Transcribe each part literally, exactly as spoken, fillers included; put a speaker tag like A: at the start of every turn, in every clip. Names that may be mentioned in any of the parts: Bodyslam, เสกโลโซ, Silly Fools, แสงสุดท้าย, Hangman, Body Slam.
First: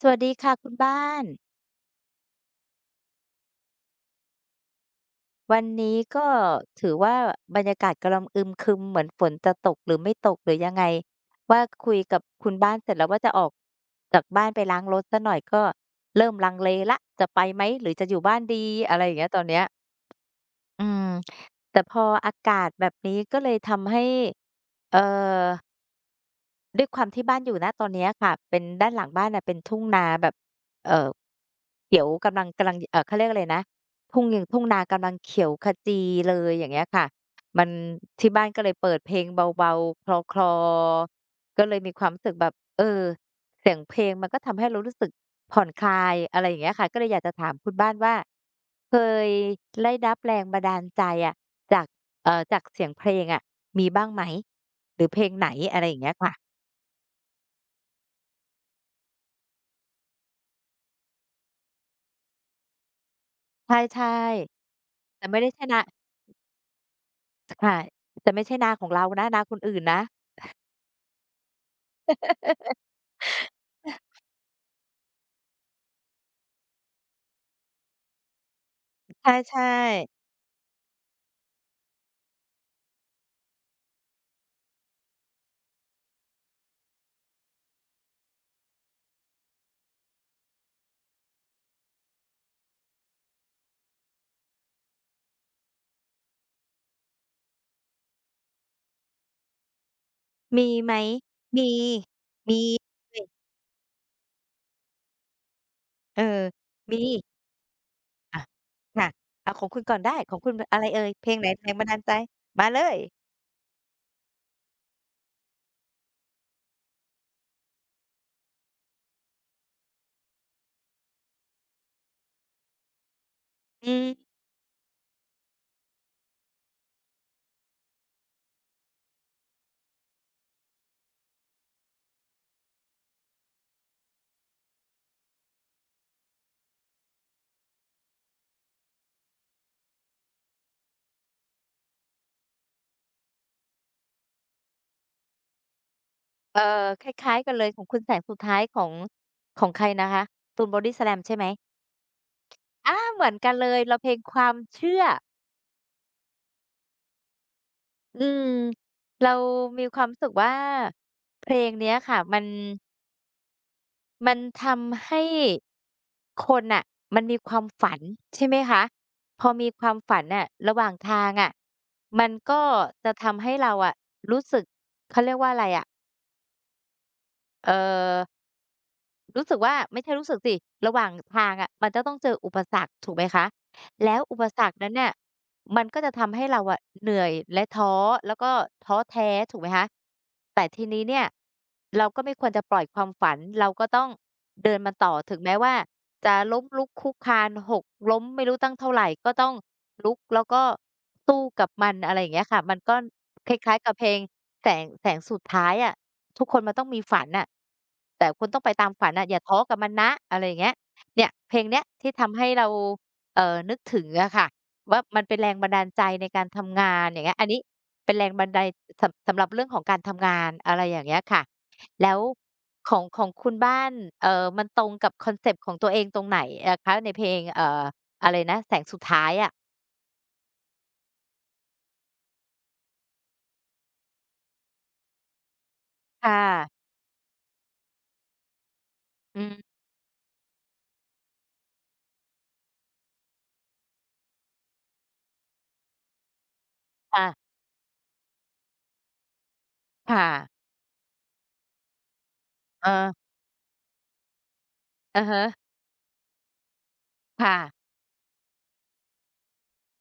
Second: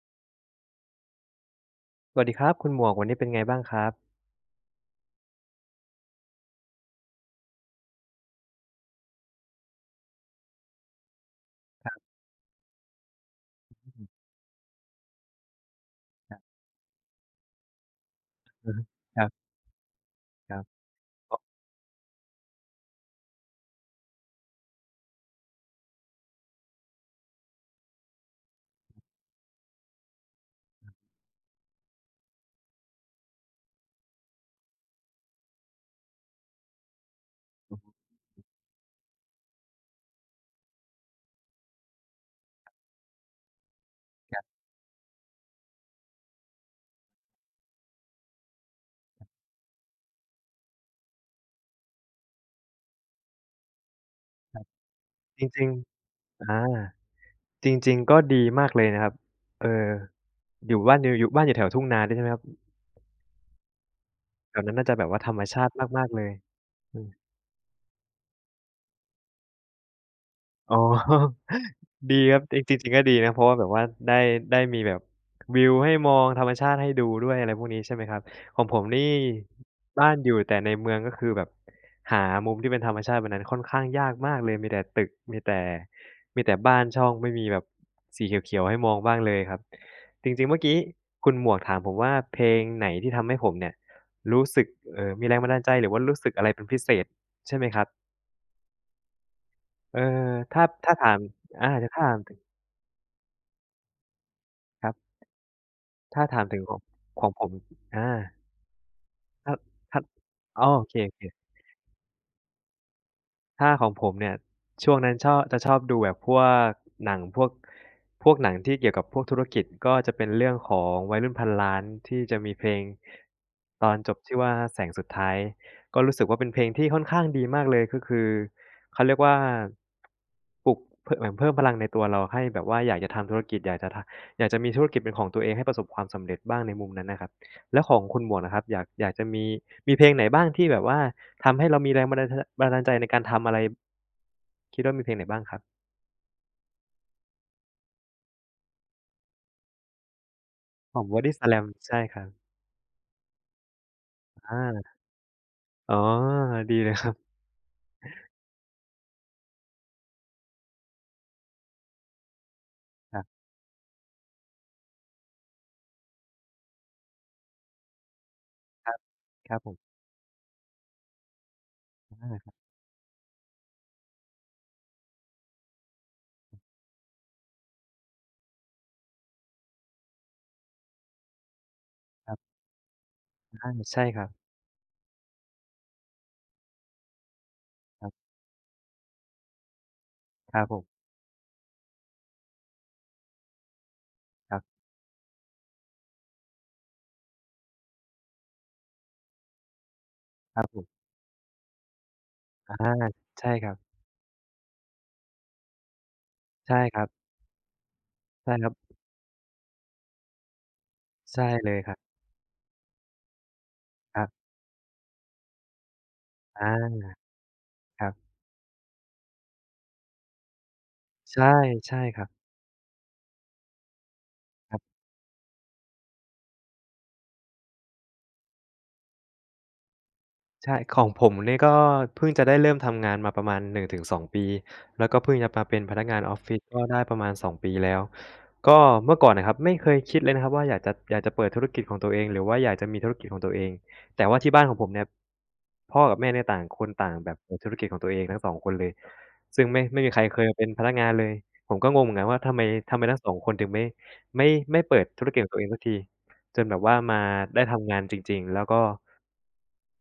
A: สวัสดีค่ะคุณบ้าน
B: สวัสดีครับคุณหมวกวันนี้เป็นไงบ้างครับ
A: วันนี้ก็ถือว่าบรรยากาศกำลังอึมครึมเหมือนฝนจะตกหรือไม่ตกหรือยังไงว่าคุยกับคุณบ้านเสร็จแล้วว่าจะออก
B: อื
A: จา
B: ม
A: กบ้านไปล้างรถเสียหน่อยก็เริ่
B: ค
A: ม
B: รับ
A: ลังเลละจะไปไหมหรือจะอยู่บ้านดี
B: อือฮึ
A: อะไรอย่า
B: ค
A: ง
B: รั
A: เงี้ยตอ
B: บ
A: นเนี้ย
B: ครับ
A: อืม
B: ก็
A: แต่พออากาศแบบนี้ก็เลยทำให้เอ่อ ด้วยความที่บ้านอยู่ณตอนเนี้ยค่ะเป็นด้านหลังบ้านน่ะเป็นทุ่งนาแบบเอ่อเขียวกำลังกำลังเอ่อเขาเรียกอะไรนะทุ่งยังทุ่งนากำลังเขียวขจีเลยอย่างเงี้ยค่ะมันที่บ้านก็เลยเปิดเพลงเบาๆคลอๆก็เลยมีความรู้สึกแบบเออเสียงเพลงมันก็ทำให้เรารู้สึกผ่อนคลายอะไรอย่างเงี้ยค่ะก็เลยอยากจะถามคุณบ้านว่าเคยได้รับแรงบันดาลใจอะจากเอ่อจากเสียงเพลงอะมีบ้างไหมหรือเพลง
B: จ
A: ไหน
B: ริง
A: อะไรอย่างเงี้ยค่ะ
B: ๆอาจริงๆก็ดีมากเลยนะครับเอออยู่บ้านอยู่อยู่บ้านอยู่แถวทุ่งนาด้วยใช่ไหมครับ
A: ใช่
B: แถว
A: ๆ
B: นั้นน่าจะแบบว่า
A: แต่
B: ธร
A: ไม่
B: รม
A: ได้
B: ชา
A: ใช่
B: ติ
A: นา
B: มากๆเลยอืม
A: ค่ะแต่ไม่ใช่นาของเรานะนาคนอื่นนะ
B: อ๋อ ดีครับจริ งๆก็ดีนะเพราะว่าแบบว่าได้ได้มีแบบวิวให้มองธรรมชาติให้ดูด้วยอะไรพวกนี้ใช่ไหมครับของผมนี่
A: ใช่
B: บ้าน
A: ๆ
B: อยู่แต่ในเมืองก็คือแบบหามุมที่เป็นธรรมชาติแบบนั้นค่อนข้างยากมากเลยมีแต่ตึกมีแต่มีแต่บ้านช่องไม่มีแบบสีเขียวๆให้มองบ้างเลยครับจริงๆเมื่อกี้คุณหมวกถามผมว่าเพลงไหนที่ทำให้ผมเนี่ยรู้สึกเอ่อมีแรงบันดาลใจหรือว่ารู้สึกอะไรเป็นพิเศษใช่ไหมครับเออถ้า
A: มีไหม
B: ถ้าถามอา
A: มี
B: แต่ถ้าถาม
A: มีเลย
B: ครับ
A: เอ
B: ถ้าถา
A: อ
B: มถึงของ
A: มี
B: ของผมอา
A: อะค่ะเอา
B: ถ้า
A: ของคุณก่อน
B: ถ้า
A: ได้ของคุณ
B: อ๋อ
A: อะ
B: โอ
A: ไร
B: เค
A: เอ่ยเพลง
B: ๆ
A: ไหนแรงบันดาลใจมาเลย
B: ถ้าของผมเนี่ยช่วงนั้นชอบจะชอบดูแบบพวกหนังพวกพวกหนังที่เกี่ยวกับพวกธุรกิจก็จะเป็นเรื่องของวัยรุ่นพันล้านที่จะมีเพลงตอ
A: อื
B: น
A: ม
B: จบที่ว่าแสงสุดท้ายก็รู้สึกว่าเป็นเพลงที่ค่อนข้างดีมากเลยก็คือเขาเรียกว่าปลุกพเหมือนเพิ่มพลังในตัวเราให้แบบว่าอยากจะทำธุรกิจอยากจะทำอยากจะมีธุรกิจเป็นของตัวเองให้ประสบความสำเร็จบ้างในมุมนั้นนะครับแล้วของคุณหมวกนะครับอยากอยากจะมีมีเพลงไหนบ้างที่แบบว่า ทำให้เรามีแรงบันดาลทบันดาลใจในการทำอะไรคิดว่ามีเพลงไหนบ้างครับ
A: เอ่อคล้ายๆกันเลยของคุณแสงสุดท้ายของของใครนะคะตูน Body
B: ของ
A: Slam ใช่ไหม
B: Bodyslam ใช่ครับ
A: อาเหมือนกันเลยเราเพลงความ
B: อา
A: เชื่อ
B: อ๋อดีเลยครับ
A: อืมเรามีความรู้สึกว่าเพลงเนี้ยค่ะมัน
B: ครับ
A: มันทำให้คนน่ะมันมีความฝันใช่ไหมคะ
B: ครับ
A: พอ
B: ครับ
A: มี
B: ผ
A: ควา
B: ม
A: มฝันน่ะระหว่างทางอะมัน
B: อา
A: ก็จะทำให้เราอะรู้สึกเขาเรียกว่าอะไรอะเอ่อรู้สึกว่าไม่ใช่รู้สึกสิระหว่างทางอะมันจะต้องเจ
B: ครั
A: ออุ
B: บ
A: ปสรรคถูกไหมคะ
B: อาใช่
A: แล้
B: ค
A: ว
B: รับ
A: อุปสรรคนั้นน่ะ มันก็จะทำให้เราอะเหนื่อยและท้อ
B: ครับ
A: แล้วก็ท้อแท้ถูกไหมคะ
B: ครั
A: แต่
B: บผม
A: ทีนี้เนี่ยเราก็ไม่ควรจะปล่อยความฝันเราก็ต้อง
B: ครั
A: เดิน
B: บ
A: มันต่อถึงแม้ว่าจะล้มลุกคลุกคลานหกล้มไม่รู้ตั้งเท่าไรก็ต้องลุกแล้ว
B: ค
A: ก็
B: รับผม
A: สู้กับมันอะไรอย่างเงี้ยค่ะมั
B: อา
A: นก็ค
B: ใช่ครั
A: ล้า
B: บ
A: ยๆกับเพลงแสงแสงสุดท้ายอะทุกคนมัน
B: ใช่
A: ต้อง
B: ค
A: มี
B: รับ
A: ฝันน่ะแต่คุณ
B: ใช่
A: ต้อง
B: ค
A: ไป
B: รั
A: ตาม
B: บ
A: ฝันน่ะอย่าท้อกับมันนะอะไรอย่างเงี้ยเนี่ย
B: ใช่
A: เพลง
B: เลย
A: เนี้ย
B: ครั
A: ที่
B: บ
A: ทำให้เราเอ่อนึกถึง
B: ครั
A: อะค่ะ
B: บ
A: ว่ามันเป็นแรงบันดาลใจในการ
B: อ
A: ทำงาน
B: า
A: อย่างเงี้ยอันนี้
B: ครั
A: เป็นแรง
B: บ
A: บันไดสำสำหรับเรื่องของการทำงานอะไรอย่างเงี้ยค่ะ
B: ใช่ใช่
A: แล้
B: ค
A: ว
B: รับ
A: ของของคุณบ้านเอ่อมัน
B: ครั
A: ตรง
B: บ
A: กับคอนเซปต์ของตัวเองตรงไหนอะคะในเพลงเอ่ออะไรนะแสงสุดท้ายอะ
B: ใช่ของผมนี่ก็เพิ่งจะได้เริ่มทำงานมาประมาณหนึ่งถึงสองปีแล้วก็เพิ่งจะมาเป็นพนักงานอ
A: ค่
B: อฟฟิศก็
A: ะ
B: ได้ประมาณสองปีแล้วก็เมื่อก่อน
A: อื
B: น่ะค
A: ม
B: รับไม่เคยคิดเลยนะครับว่าอยากจะอยากจะเปิดธุรกิจของตัวเองหรือว่าอยากจะมีธุรกิจของตัวเองแต่ว่าที่บ้านของผมเนี่ยพ่อกับแม่เนี่ยต่างคนต่างแบบ
A: ค่ะ
B: เปิดธุรกิจของตัวเองทั้งสองคนเลยซึ่งไม่ไม่มีใคร
A: ค่ะ
B: เคยเป็นพนักงานเลยผมก็งงเหมือนกันว่าทำไม
A: เออ
B: ทำไมทั้งสองคนถึงไม่ไม่ไม่เปิดธุ
A: อะ
B: รกิจ
A: ฮะ
B: ของตัวเองสักที จนแบบว่ามา
A: ค่ะ
B: ได้ทำงานจริงๆแล้วก็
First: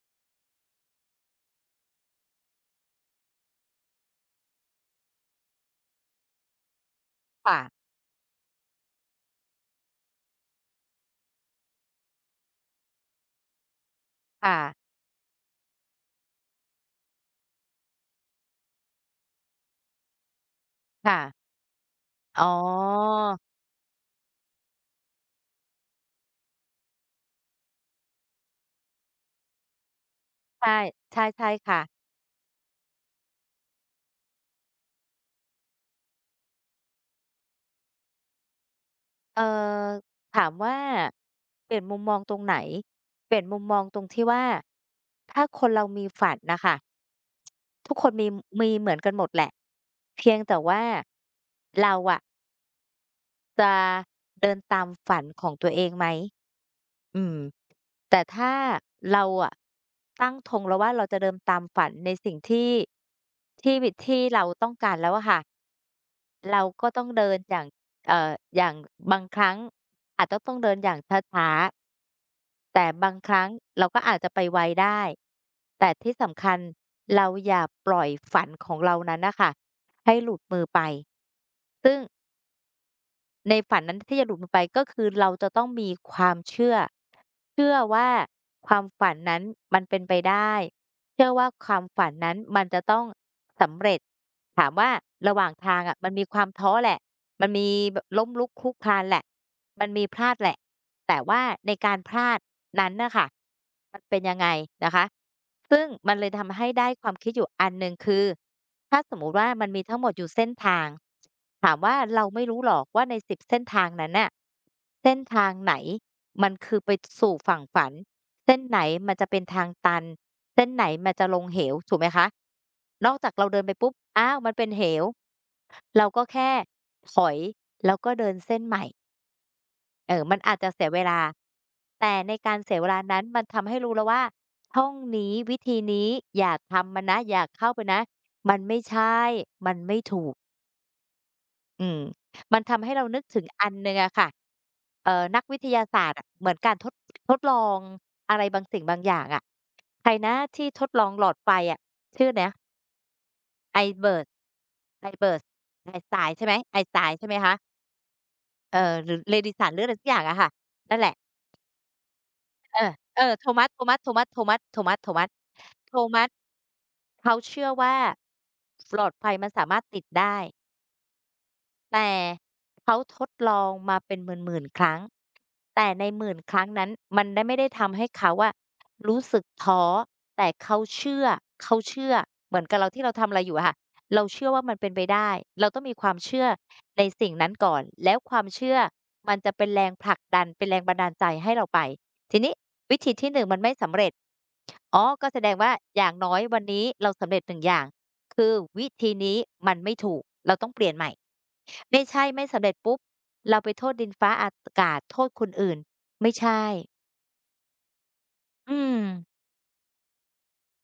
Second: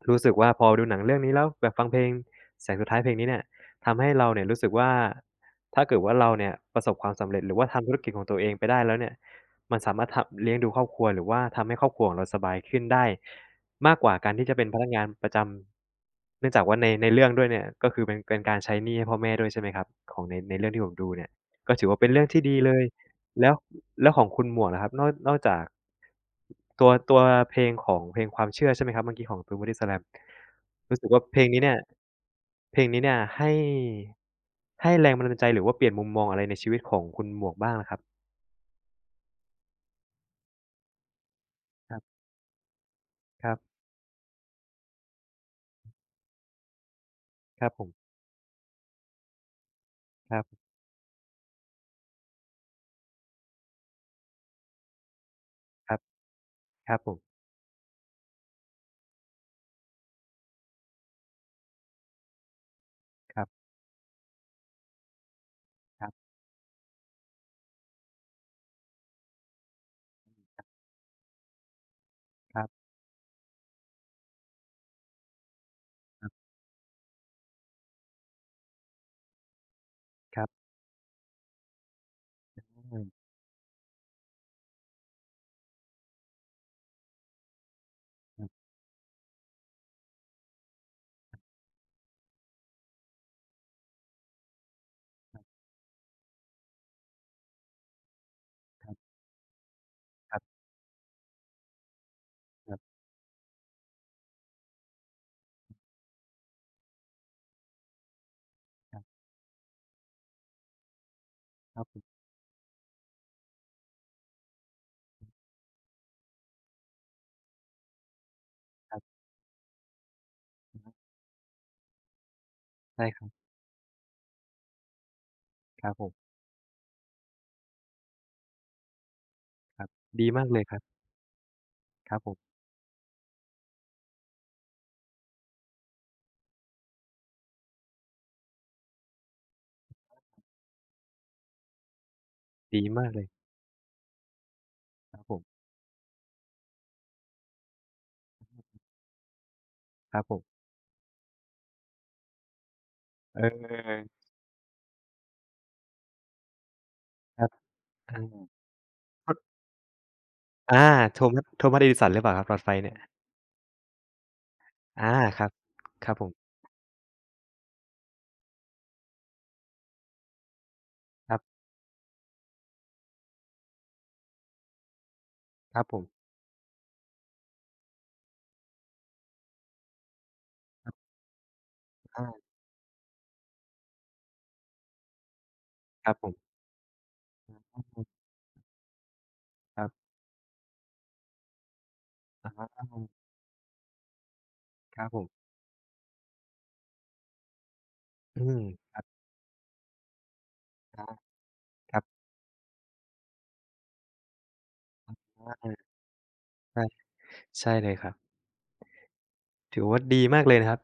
B: รู้สึกว่าพอดูหนังเรื่องนี้แล้วแบบฟังเพลงแสงสุดท้ายเพลงนี้เนี่ยทำให้เราเนี่ยรู้สึกว่าถ้าเกิดว่าเราเนี่ยประสบความสำเร็จหรือ
A: ค่ะ
B: ว่าทำธุรกิจของตัวเองไปได้แล้วเนี่ยมันสามารถทำเลี้ยงดูครอบครัวหรือว่าทำให้ครอบครัวของเราสบายขึ้นได้มากกว่าการที่จะ
A: ค่ะ
B: เป็นพนักงานประจำเนื่องจากว่าในในเรื่องด้วยเนี่ยก็คือเป็นเป็นการใช้หนี้ให้พ่อแม่ด้วยใช่ไหมครับของในในเรื่องที่ผมดู
A: ค่ะ
B: เนี่ยก็ถือว่าเป็นเรื่อง
A: อ๋
B: ที่
A: อ
B: ดีเลย แล้วแล้วของคุณหมวกนะครับนอกนอกจากตัวตัวเพลงของเพลงความเชื่อใช่ไหมครับเมื่อกี้ของต r u e Body Slam
A: ใช่
B: รู้สึกว่า
A: ใช่
B: เพล
A: ใช่
B: งนี้เนี่ย
A: ค่ะ
B: เพลงนี้เนี่ยให้ให้แรงบันดาลใจหรือว่าเปลี่ยนมุมมองอะไรในชีวิตของคุณหมวกบ้างล่ะครับ
A: เอ่อถามว่าเปลี่ยน
B: ค
A: มุ
B: รั
A: มมอง
B: บ
A: ตรงไหนเปลี่ยน
B: ครั
A: มุ
B: บ
A: มมองตรงที่ว่าถ้าคนเรามีฝันน่ะค่ะ
B: ครับผม
A: ทุกคนมีมีเหมือนกันหมดแหละเพี
B: ค
A: ยง
B: รั
A: แต่
B: บ
A: ว่าเราอะจะเดินตามฝันของตัวเอ
B: ค
A: ง
B: รับ
A: ไหม
B: ครับผม
A: อืม แต่ถ้าเราอะตั้งธงแล้วว่าเราจะเดินตามฝันในสิ่งที่
B: ครับ
A: ที่วิที่เราต้องการแล้วอะค่ะ
B: ครับ
A: เราก็ต้องเดินอย่างเอ่ออย่างบางครั้งอาจจะต้องเดินอย่างช้า
B: ครั
A: ๆ
B: บ
A: แต่บางครั้งเราก็อาจจะไปไวได้แต่ที่สำคัญเราอย่าปล่อยฝันของเรานั้นน่ะค่ะให้หลุ
B: ค
A: ด
B: รั
A: มื
B: บ
A: อไปซึ่ง
B: อืม
A: ในฝันนั้นที่จะหลุดลงไปก็คือเราจะต้องมีความเชื่อเชื่อว่า
B: อือ
A: ความฝันนั้นมันเป็นไปได้เชื่อว่าความฝันนั้นมันจะต้องสำเร็จ ถามว่าระหว่างทางอะมันมีความท้อแหละมันมีแบบล้มลุกคลุกคลานแหละมันมีพลา
B: ค
A: ด
B: รั
A: แหละ
B: บ
A: แต่ว่าในการพลาด
B: ครั
A: นั้
B: บ
A: นน่ะค่ะมันเป็นยังไงนะคะซึ่งมันเลยทำให้ได้ความคิดอยู่อันหนึ่งคือถ้าสมมุติว่ามันมีทั้งหมดอยู่เส้นทางถา
B: ค
A: ม
B: รับ
A: ว่า
B: ผม
A: เราไม่รู้หรอกว่าในสิบเส้นทางนั้นน่ะเส้นทางไหนมันคือไปสู่ฝั่งฝันเส้นไหนมันจะเป็นทางตันเส้นไหนมันจะลงเหวถูกไหมคะ
B: ใช่
A: นอก
B: ครั
A: จา
B: บ
A: กเราเดินไปปุ๊บอ้าวมันเป็นเหว
B: ครับผ
A: เรา
B: ม
A: ก็แค่ถอยแล้วก็เดินเส้นใหม่
B: ครับ
A: เออ
B: ดี
A: มัน
B: มาก
A: อาจ
B: เลย
A: จะ
B: ครับ
A: เสียเวลา
B: ค
A: แต่
B: รับผ
A: ใน
B: ม
A: การเสียเวลานั้นมันทำให้รู้แล้วว่าช่องนี้วิธีนี้อย่าทำมันนะอย่าเข้าไปนะมันไม่ใช่มันไม่ถูกอืมมัน
B: ดี
A: ทำให้เรา
B: มาก
A: นึ
B: เล
A: ก
B: ย
A: ถึงอันหนึ่งอะค่ะเอ่
B: ครั
A: อ
B: บผ
A: นั
B: ม
A: กวิทยาศาสตร์อะเหมือนการทดทดลองอะไรบางสิ่งบางอย่างอะใคร
B: ครับผ
A: นะ
B: ม
A: ที่ทดลองหลอดไฟอะชื่อนะ
B: เออ
A: iBird iBird i-style ใช่ไหม i-style ใช่ไหม
B: ครับ
A: คะ
B: อ
A: เอ่อหรือเ e ดิ
B: า
A: สันหรืออะไรสักอย่างอะค่ะ
B: อา
A: นั่นแหละ
B: โทมัสโทมัสเอดิสันหรือเปล่าครับหลอดไฟ
A: เออ
B: เนี่ย
A: เออโทมัสโทมัสโทมัสโทมัสโทมัส
B: อา
A: โทมัส
B: ครับ
A: โท
B: ครับ
A: มั
B: ผ
A: ส
B: ม
A: เขาเชื่อว่าหลอดไฟมันสามารถติดได้
B: ครับ
A: แต่เขาทดลองมาเป็นหมื่นๆครั้ง
B: ครับ
A: แต่
B: ผ
A: ใน
B: ม
A: หมื่นครั้งนั้นมันได้ไม่ได้ทำให้เขาอะรู้สึกท้อแต่เขา
B: ครับ
A: เชื่อเขาเชื่อ
B: อา
A: เหมือนกับเราที่เราทำอะไรอยู่อะค่ะเราเชื่อว่ามันเป็นไปได้เราต้องมีค
B: ค
A: วา
B: รั
A: ม
B: บผ
A: เชื่อ
B: ม
A: ในสิ่งนั้นก่อน
B: อา
A: แล้วความเชื่อมันจะเป็น
B: ค
A: แร
B: รั
A: งผ
B: บ
A: ลักดันเป็นแรงบันดาลใจให้เราไปที
B: อา
A: นี้
B: คร
A: วิ
B: ั
A: ธีที่หนงมันไม่สำเร็จ
B: บ
A: อ๋อ
B: ผ
A: ก็
B: ม
A: แสดงว่าอย่างน้อยวันนี้เราสำเร็จหนึ่งอย่าง
B: อื
A: คือ
B: ม
A: วิ
B: ครับ
A: ธีนี้มันไม่ถูกเราต้องเปลี่ยนให
B: อา
A: ม่
B: ครั
A: ไม่
B: บ
A: ใช่ไม่สำเร็จปุ๊บเราไปโทษดินฟ้าอากาศโทษคน
B: อา
A: อื่นไม่ใช่
B: ใช่ใช่เลยครับ
A: อืม
B: ถือว่าดีมากเลยนะครับ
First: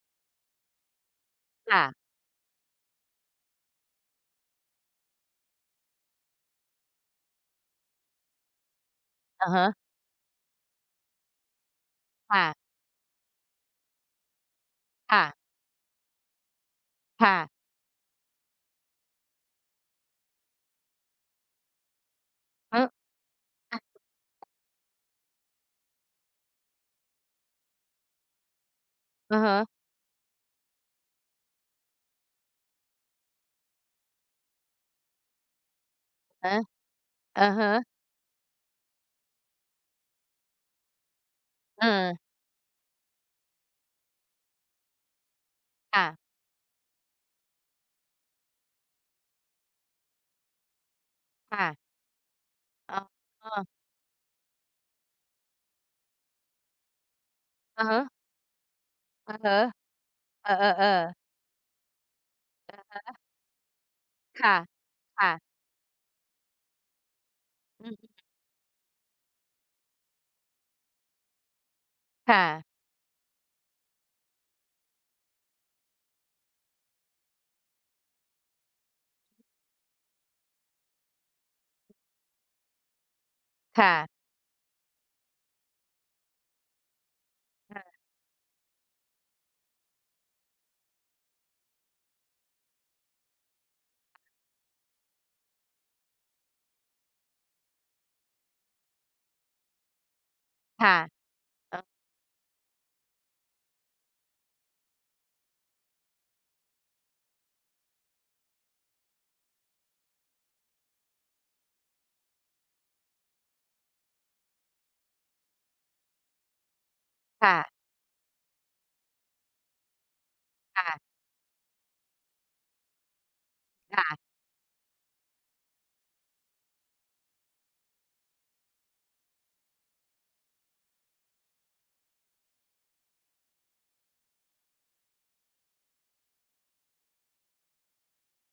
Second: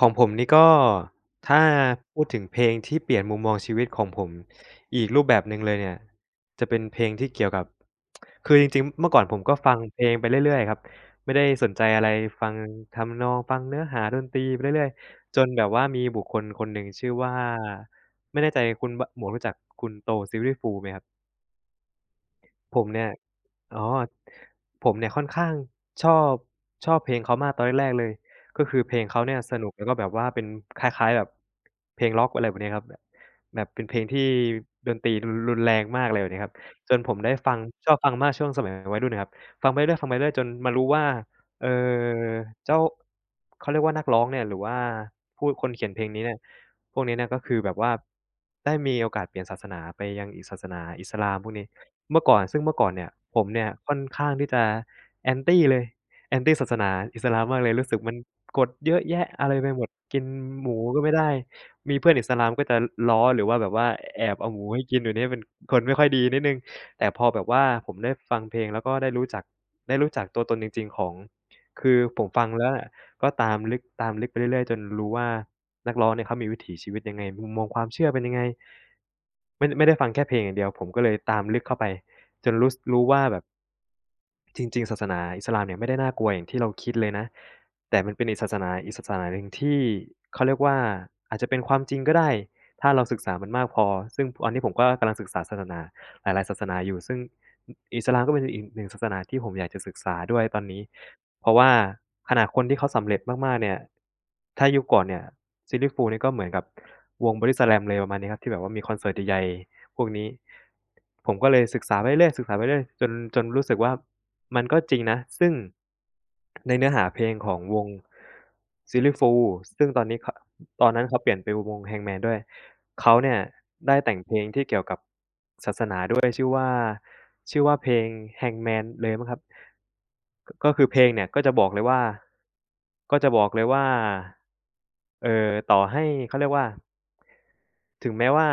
B: ของผมนี่ก็ถ้า
A: ค่ะ
B: พูดถึงเพลงที่เปลี่ยนมุมมองชีวิตของผมอีกรูปแบบหนึ่งเลยเนี่ยจะเป็นเพลงที่เกี่ยวกับคือจริงๆเมื่อก่อนผม
A: อะ
B: ก็
A: ฮะ
B: ฟังเพลงไปเรื่อยๆครับไม่ได้สนใจอะไรฟัง
A: ค่ะ
B: ทำนองฟังเนื้อหาดนตรีไปเรื่อย
A: ค่ะ
B: ๆจนแบบว่ามีบุคคลคนหนึ่งชื่อว่า
A: ค่ะ
B: ไม่แน่ใจคุณบหมวกรู้จักคุณโต Silly Fools ไหมครับ
A: เอ
B: ผ
A: อ
B: มเนี่ย
A: อะ
B: อ๋อผมเนี่ยค่อนข้างชอบชอบเพลงเขามากตอนแรกๆเลยก็คือเพลงเขาเนี่
A: อะ
B: ยสนุก
A: ฮะ
B: แล้วก็แบบว่าเป็นคล้ายๆแบบเพลงร็อกอะไรแบบเนี้ยครับแบบแบบเป็นเพลงที่ดนตรีรุนรุนแรงมากอะไรแบบนี้ครับ
A: อะ
B: จนผมได้
A: อะ
B: ฟัง
A: ฮะ
B: ชอบฟังมากช่วงสมัยวัยรุ่นนะครับฟังไปเรื่อยฟังไปเรื่อยจนมารู้ว่าเอ่อ
A: เออ
B: เจ้าเขาเรียกว่านักร้องเนี่ยหรือว่าผู้คนเขียนเพลงนี้
A: ค่ะ
B: เนี่ยพวกนี้เนี่ยก็คือแบบว่าได้มีโอกาสเปลี่ยนศาสนาไปยังอิศาสนาอิสลามพวกนี้
A: ค่ะ
B: เมื่อก่อนซึ่งเมื่อก่อน
A: อ๋อ
B: เนี่ยผมเนี่ยค่อนข้างที่จะ Anti เลย แอนตี้ ศาสนาอิสลามมากเลย
A: อะ
B: รู้สึก
A: ฮะ
B: มันกฎเยอะแยะ
A: อะ
B: อะไร
A: ฮะ
B: ไปหมดกิน
A: เอ
B: หมู
A: อ
B: ก็ไม่
A: ๆ
B: ได้
A: ๆ
B: มีเพื่อนอิสลามก็จะ
A: เออ
B: ล้อหรือว่าแบบว่าแอบเอา
A: ค่ะ
B: หมูให้กินอยู่เนี่ยเป็น
A: ค่ะ
B: คนไม่ค่อยดีนิดหนึ่งแต่พอแบบว่า
A: อื
B: ผม
A: ม
B: ได้ฟังเพลงแล้วก็ได้รู้จักได้รู้จักตัวตนจริงๆของคือผม
A: ค่ะ
B: ฟังแล้วอะก็ตามลึกตามลึกไปเรื่อยๆจนรู้ว่า นักร้องเนี่ยเขามีวิถีชีวิตยังไงมุมมองความเชื่อเป็นยังไงไม่ไม่ได้ฟังแค่เพลงอย่างเดียว ผมก็เลยตามลึกเข้าไปจนรู้สรู้ว่าแบบ
A: ค่ะ
B: จริงๆศาสนาอิสลามเนี่ยไม่ได้น่ากลัวอย่างที่เราคิดเลยนะ
A: เออ
B: แต่มันเป็นอีกศาสนาอีกศาสนาหนึ่งที่เขาเรียกว่าอาจจะเป็นความจริงก็ได้ถ้าเราศึกษามันมากพอซึ่งตอนนี้ผมก็กำลังศึกษาศาสนาหลายๆศาสนาอยู่ซึ่งออิสลามก็เป็นอีกหนึ่งศาสนาที่ผมอยากจะศึกษาด้วยตอนนี้
A: ค่ะ
B: เพราะว่า
A: เออ
B: ขนาดคนที่เขาสำเร็จมากๆเนี่ยถ้ายุคก่อนเนี่ย ซิลลี่ ฟูลส์ นี่ก็เหมือนกับวง บอดี้สแลม เลยประมาณนี้ครับที่แบบว่ามีคอนเสิร์ตใหญ่ๆ พวกนี้ผมก็เลยศึกษาไปเรื่อยศึกษาไปเรื่อยจนจนรู้สึกว่ามันก็จริงนะซึ่งในเนื้อหาเพลงของว
A: ค่ะ
B: ง ซิลลี่ ฟูล ซึ่งตอนนี้ขตอนนั้น
A: ค่ะ
B: เขาเปลี่ยนเป็นวง Hangman ด้วยเขาเนี่ยได้แต่ง
A: ค่ะ
B: เพลงที่เกี่ยวกับ ด้วยชื่อว่าชื่อว่าเพลง Hangman เลยมั้งครับกก็คือเพลงเนี่ยก็จะบอกเลยว่าก็จะบอกเลยว่าเอ่อต่อให้เขาเรียกว่าถึงแม้ว่า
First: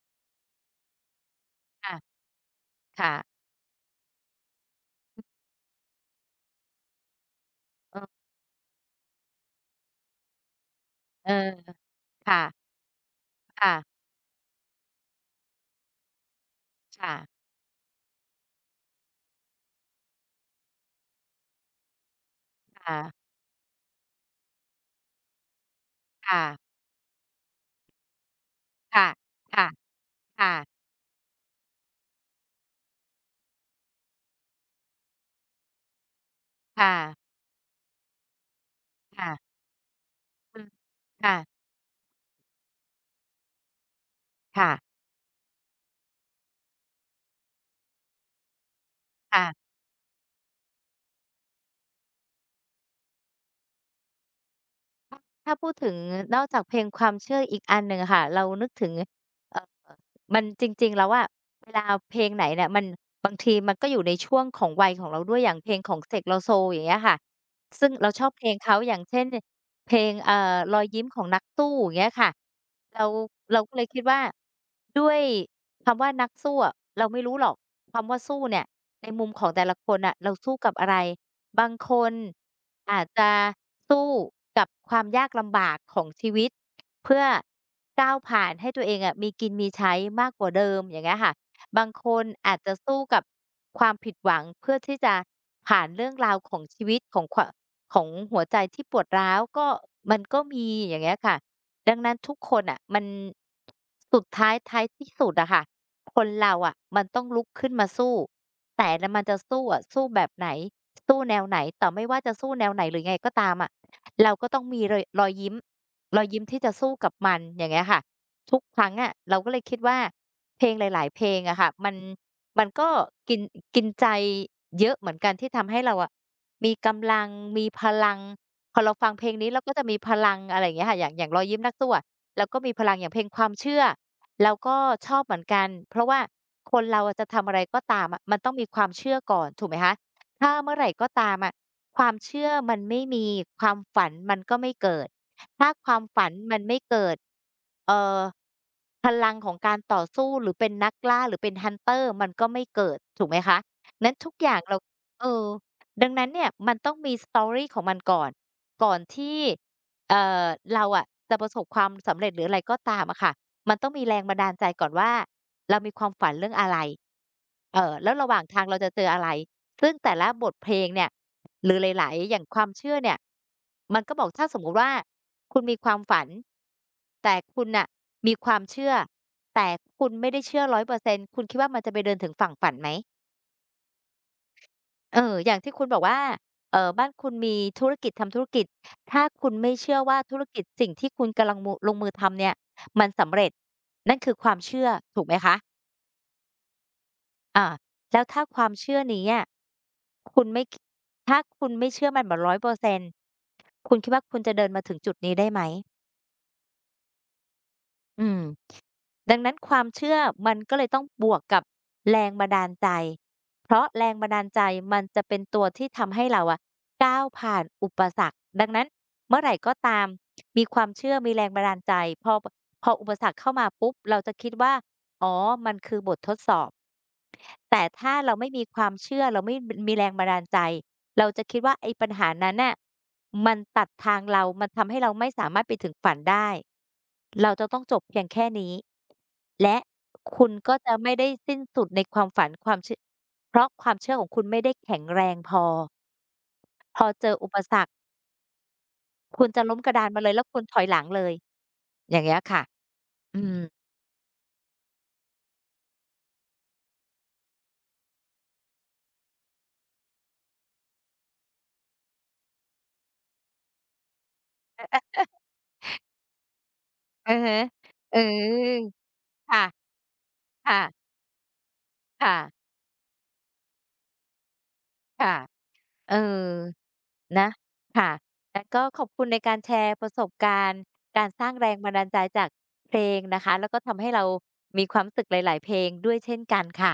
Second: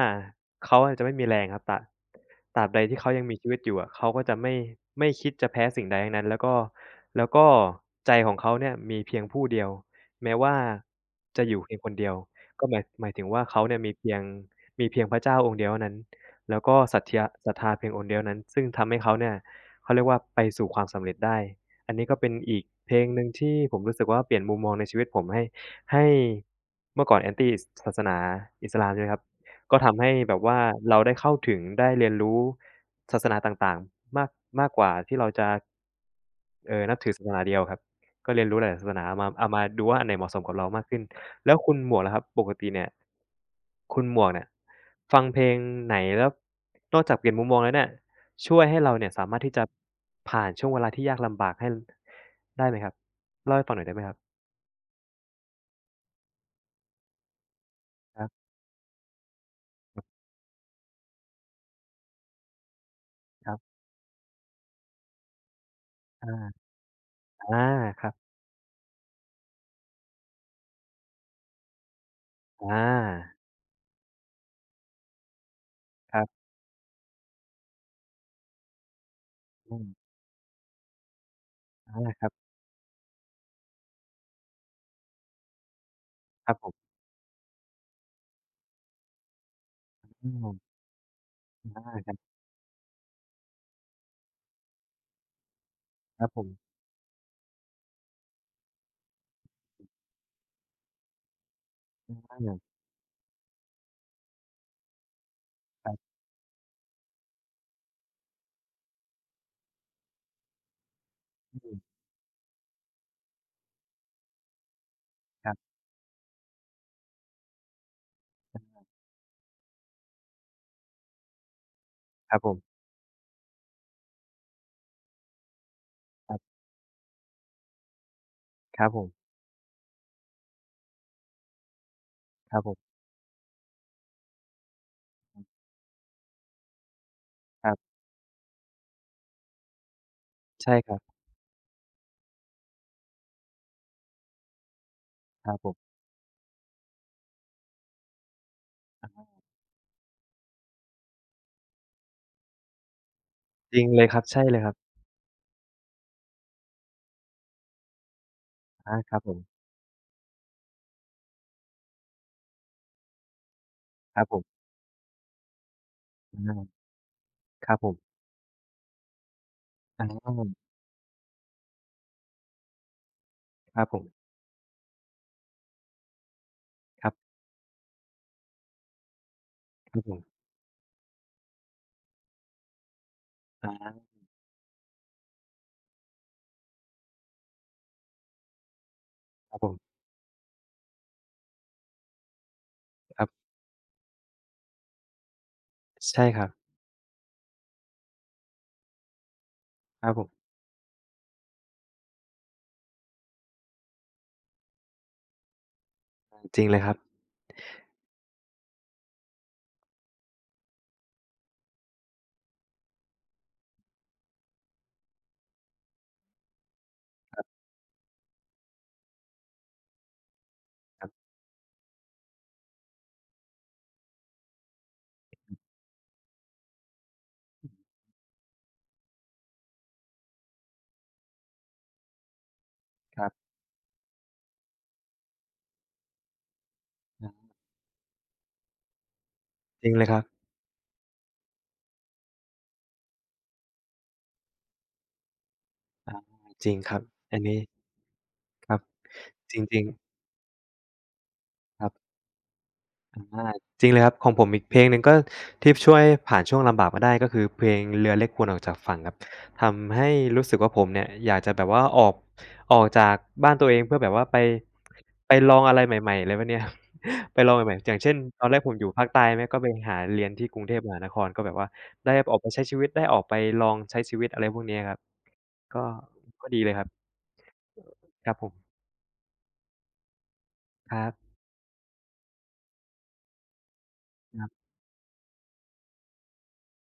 B: เขาอะจะไม่มีแรงครับตราบ
A: ค่ะ
B: ตราบใดที่เขา
A: ค่ะ
B: ยังมีชีวิตอยู่อะเขาก็จะไม่ไม่คิดจะแพ้สิ่งใดทั้งนั้นแล้วก็แล้วก็
A: เออ
B: ใจของเขาเนี่ยมีเพียงผู้เดียวแม้ว่า
A: เออ
B: จะอยู่เพียงคนเดียว
A: ค่ะ
B: ก็หมายหมายถึงว่าเขา
A: ค่ะ
B: เนี่ยมีเพียงมีเพียงพระเจ้าองค์เดียวเท่านั้น แล้วก็ศรัท
A: ค่ะ
B: เทียศรัทธาเพียงองค์เดียวนั้นซึ่งทำให้เขาเนี่ยเขาเรียกว่าไปสู่ความสำเร็จได้ อันนี้ก็เป็นอีกเพล
A: ค่ะ
B: งหนึ่งที่ผมรู้สึกว่าเปลี่ยนมุมมองในชีวิตผมให้ให้
A: ค่ะ
B: เมื่อก่อน Anti ศศาสนาอิสลามใช่ไห
A: ค่ะ
B: มครับ
A: ค่ะ
B: ก็ทำให้แบบ
A: ค่ะ
B: ว่าเราได้เข้าถึงได้เรียนรู้ศาสนาต่างๆมากมากกว่าที่เราจะเอ่อ
A: ค่ะ
B: นับถือศาสนาเดียวครับ ก็เรียนรู้หลายศาสนาเอา
A: ค่ะ
B: มาเอา
A: ค่ะ
B: มาดูว่าอันไหนเหมาะสมกับ
A: อืม
B: เรามากขึ้น
A: ค่ะ
B: แล้วคุณหมวกล่ะครับปกติเนี่ยคุณหมวกเนี่ย
A: ค่ะ
B: ฟังเพลงไหนแล้วนอกจากเปลี่ยนมุมมองแล้วเนี่ยช่วยให้เราเนี่ยสามารถที่จะผ่านช่วงเวลาที่ยากลำบากให้ได้ไหมครับเล่าให้ฟังหน่อยได้ไหมครับ
A: ถ้าถ้าพูดถึงนอกจากเพลงความเชื่ออีกอันหนึ่งอะ
B: ค
A: ค่ะ
B: รั
A: เรา
B: บ
A: นึกถึงเอ่อมันจริงๆแล้วอะเวลาเพลงไหนเนี่ยมันบาง
B: ค
A: ที
B: รั
A: มัน
B: บ
A: ก็อยู่ในช่วงของวัยของเราด้วยอย่างเพลงของเสกโลโซ
B: อา
A: อย่างเงี้ยค่ะ
B: อา
A: ซึ่ง
B: ค
A: เรา
B: รับ
A: ชอบเพลงเขาอย่างเช่นเพลงเอ่อรอยยิ้มของนักสู้อย่างเงี้ยค่ะ
B: อา
A: เราเราก็เลยคิดว่าด้วยคำว่า
B: ครั
A: นัก
B: บ
A: สู้อะเราไม่รู้หรอกคำว่าสู้เนี่ยในมุมของแต่ละ
B: อืม
A: คนน่ะเราสู้กับอะไร บางค
B: อา
A: น
B: ครับ
A: อาจจะสู้กับความยากลำบากของชีวิ
B: ค
A: ต
B: รับผม
A: เพื่อก้าวผ่านให้ตัวเองอะมีกินมีใช้มา
B: อื
A: กกว่า
B: ม
A: เดิมอย่างเงี้ยค่ะ
B: อา
A: บางค
B: ครั
A: น
B: บ
A: อาจจะสู้กับความผิดหวังเพื่อที่จะผ่านเรื่อง
B: ครับ
A: ราว
B: ผ
A: ของ
B: ม
A: ชีวิตของขวาของหัวใจที่ปวดร้าวก็มันก็มีอย่างเงี้ยค่ะดังนั้นทุ
B: อา
A: กคน
B: ค
A: น่ะมันสุดท้ายท้ายที่สุดอะค่ะค
B: รับ
A: นเราอะมันต้องลุกขึ้นมาสู้แต่นมันจะสู้อะสู้แบบไหน สู้แนวไหน
B: อืม
A: แต่ไม่ว่าจะสู้แนวไหนหรือยังไงก็ตามอะเราก็ต้องมีรอยรอย
B: ค
A: ยิ้
B: รั
A: ม
B: บ
A: รอยยิ้มที่จะสู้กับมันอย่างเงี้ยค่ะทุกครั้งอะเราก็เลยคิดว่าเพลงหลายๆเพลงอะค่ะมัน
B: ครับผ
A: มัน
B: ม
A: ก็กินกินใจเยอะเหมือนกันที่ทำให้เราอะ
B: ครับ
A: มีกำลังมีพลังพ
B: ค
A: อ
B: รับ
A: เรา
B: ผ
A: ฟั
B: ม
A: งเพลงนี้เราก็จะมีพลังอะไรอย่างเงี้ยค่ะอย่างอย่างรอยยิ้มนักสู้อะเรา
B: ค
A: ก็
B: รับผ
A: มีพลั
B: ม
A: งอย่างเพลงความเชื่อเราก็ชอบเหมือนกันเพราะว่าคนเราอะจะทำอะไร
B: ครั
A: ก็
B: บ
A: ตามอะมันต้องมีความเชื่อก่อนถูกไหมคะ ถ้าเมื่
B: ใช่
A: อไหร
B: ครั
A: ก็
B: บ
A: ตามอะความเชื่อมันไม่มีความฝันมันก็ไม่เกิด
B: ครับผ
A: ถ้าค
B: ม
A: วามฝันมันไม่เกิดเอ่อพลังของการต่อสู้หรือเป็นนักล่าหรือเป็น Hunter มันก็ไม่เกิดถูกไหมคะ
B: จริงเลย
A: นั้น
B: ครับ
A: ทุก
B: ใช่
A: อ
B: เล
A: ย่าง
B: ยครับ
A: เราเออดังนั้นเนี่ยมันต้องมี Story ของมันก่อนก่อ
B: อา
A: น
B: ครับผ
A: ที่
B: ม
A: เอ่อเราอะจะประสบความสำเร็จหรืออะไรก็ตามอะค่ะมันต้องมีแร
B: ค
A: ง
B: รับผ
A: บันดาล
B: ม
A: ใจก่อนว่าเรามีความฝันเรื่อ
B: อา
A: งอะไร
B: ครับ
A: เอ่
B: ผ
A: อ
B: ม
A: แล้วระหว่างทางเราจะเจออะไร ซึ่ง
B: อา
A: แต่
B: ค
A: ละ
B: รับผ
A: บทเพ
B: ม
A: ลงเนี่ยหรือหลายๆอย่างความเชื่อเนี่ย
B: ครั
A: มันก็บอ
B: บ
A: กถ้าสมมุติว่าคุณมีความฝัน
B: ค
A: แต่คุณน่ะมีความเชื่อแต่
B: รับ
A: คุ
B: ผ
A: ณ
B: ม
A: ไม่ได้เชื่อหนึ่งร้อยเปอร์เซ็นต์คุณคิดว่ามันจะไปเดินถึงฝั่งฝันไหม
B: อา
A: เอออย่างที่คุณบอกว่าเอ่อบ้านคุณมีธุรกิจทำธุรกิจถ้าคุณ
B: ครับผ
A: ไม่เชื่
B: ม
A: อว่าธุรกิจสิ่งที่คุณกำลังมุลงมือทำเนี่ยมัน
B: ครั
A: สำเร็
B: บ
A: จนั่นคือความเชื่อถูกไหมคะ
B: ใช่ครับ
A: อ่าแล้วถ้าความเชื่อนี้อะ
B: ครับผม
A: คุณไม่ถ้าคุณไม่เชื่อมันแบบหนึ่งร้อยเปอร์เซ็นต์คุณคิดว่าคุณจะเดินมาถึงจุดนี้ได้ไหม
B: จริงเลยครับ
A: อืม ดังนั้นความเชื่อมันก็เลยต้องบวกกับแรงบันดาลใจ เพราะแรงบันดาลใจมันจะเป็นตัวที่ทำให้เราอะก้าวผ่านอุปสรรคดังนั้นเมื่อไหร่ก็ตามมีความ
B: ครั
A: เชื่อ
B: บ
A: มีแรงบันดาลใจพอพออุปสรรคเข้ามาปุ๊บเราจะคิดว่าอ๋อมันคือบททดสอบแต่ถ้าเราไม่มีความเชื่อเราไม่มมีแรงบันดาลใจ เราจะคิดว่าไอ้ปัญหานั้นน่ะ
B: ครับ
A: มันตัดทางเรา มันทำให้เราไม่สามารถไปถึงฝันได้
B: อา
A: เราจะต้องจบเพียงแค่นี้และ
B: จริงเลยครับ
A: คุณก็จะไม่ได้สิ้นสุดในความฝันความเชื่อเพราะความเชื่อของคุณไม่ได้แข็งแรงพอ
B: อาจริงค
A: พ
B: รับ
A: อเจอ
B: อัน
A: อุป
B: นี้
A: สรรค
B: ครับ
A: คุณ
B: จ
A: จะล้ม
B: ริง
A: กระ
B: ๆ
A: ดานมาเลยแล้วคุณถอยหลังเลย
B: ครั
A: อ
B: บ
A: ย่างเงี้ยค่ะ
B: อ
A: อื
B: า
A: ม
B: จริงเลยครับของผมอีกเพลงหนึ่งก็ที่ช่วยผ่านช่วงลำบากมาได้ก็คือเพลงเรือเล็กควรออกจากฝั่งครับทำให้รู้สึกว่าผมเนี่ยอยากจะแบบว่าออกออกจากบ้านตัวเองเพื่อแบบว่าไปไปลองอะไรใหม่ๆอะไรแบบเนี้ย
A: อะ
B: ไปลอ
A: ฮะ
B: งใหม่ๆอย่างเช่
A: เอ
B: นตอนแรกผมอ
A: อ
B: ยู่ภาคใต้ใช่ไหมก็
A: ค่ะ
B: ไปหาเรียนที่กรุงเทพมหา
A: ค่ะ
B: นครก็แบบว่าได้อ
A: ค่ะ
B: อกไปใช้ชีวิตได้ออกไปลองใช้ชีวิตอะไรพวกเนี้ยครับ
A: ค่ะ
B: ก็
A: เออ
B: ก็ดีเลยครับ
A: นะค่ะ
B: ครับผม
A: แล้วก็ขอบคุณในการแชร์ประสบการณ์
B: ครั
A: การ
B: บ
A: สร้างแรงบันดาลใจจากเพลงนะคะแล้วก็ทำให้เรามีความรู้สึกหลายๆเพลงด้วยเช่นกันค่ะ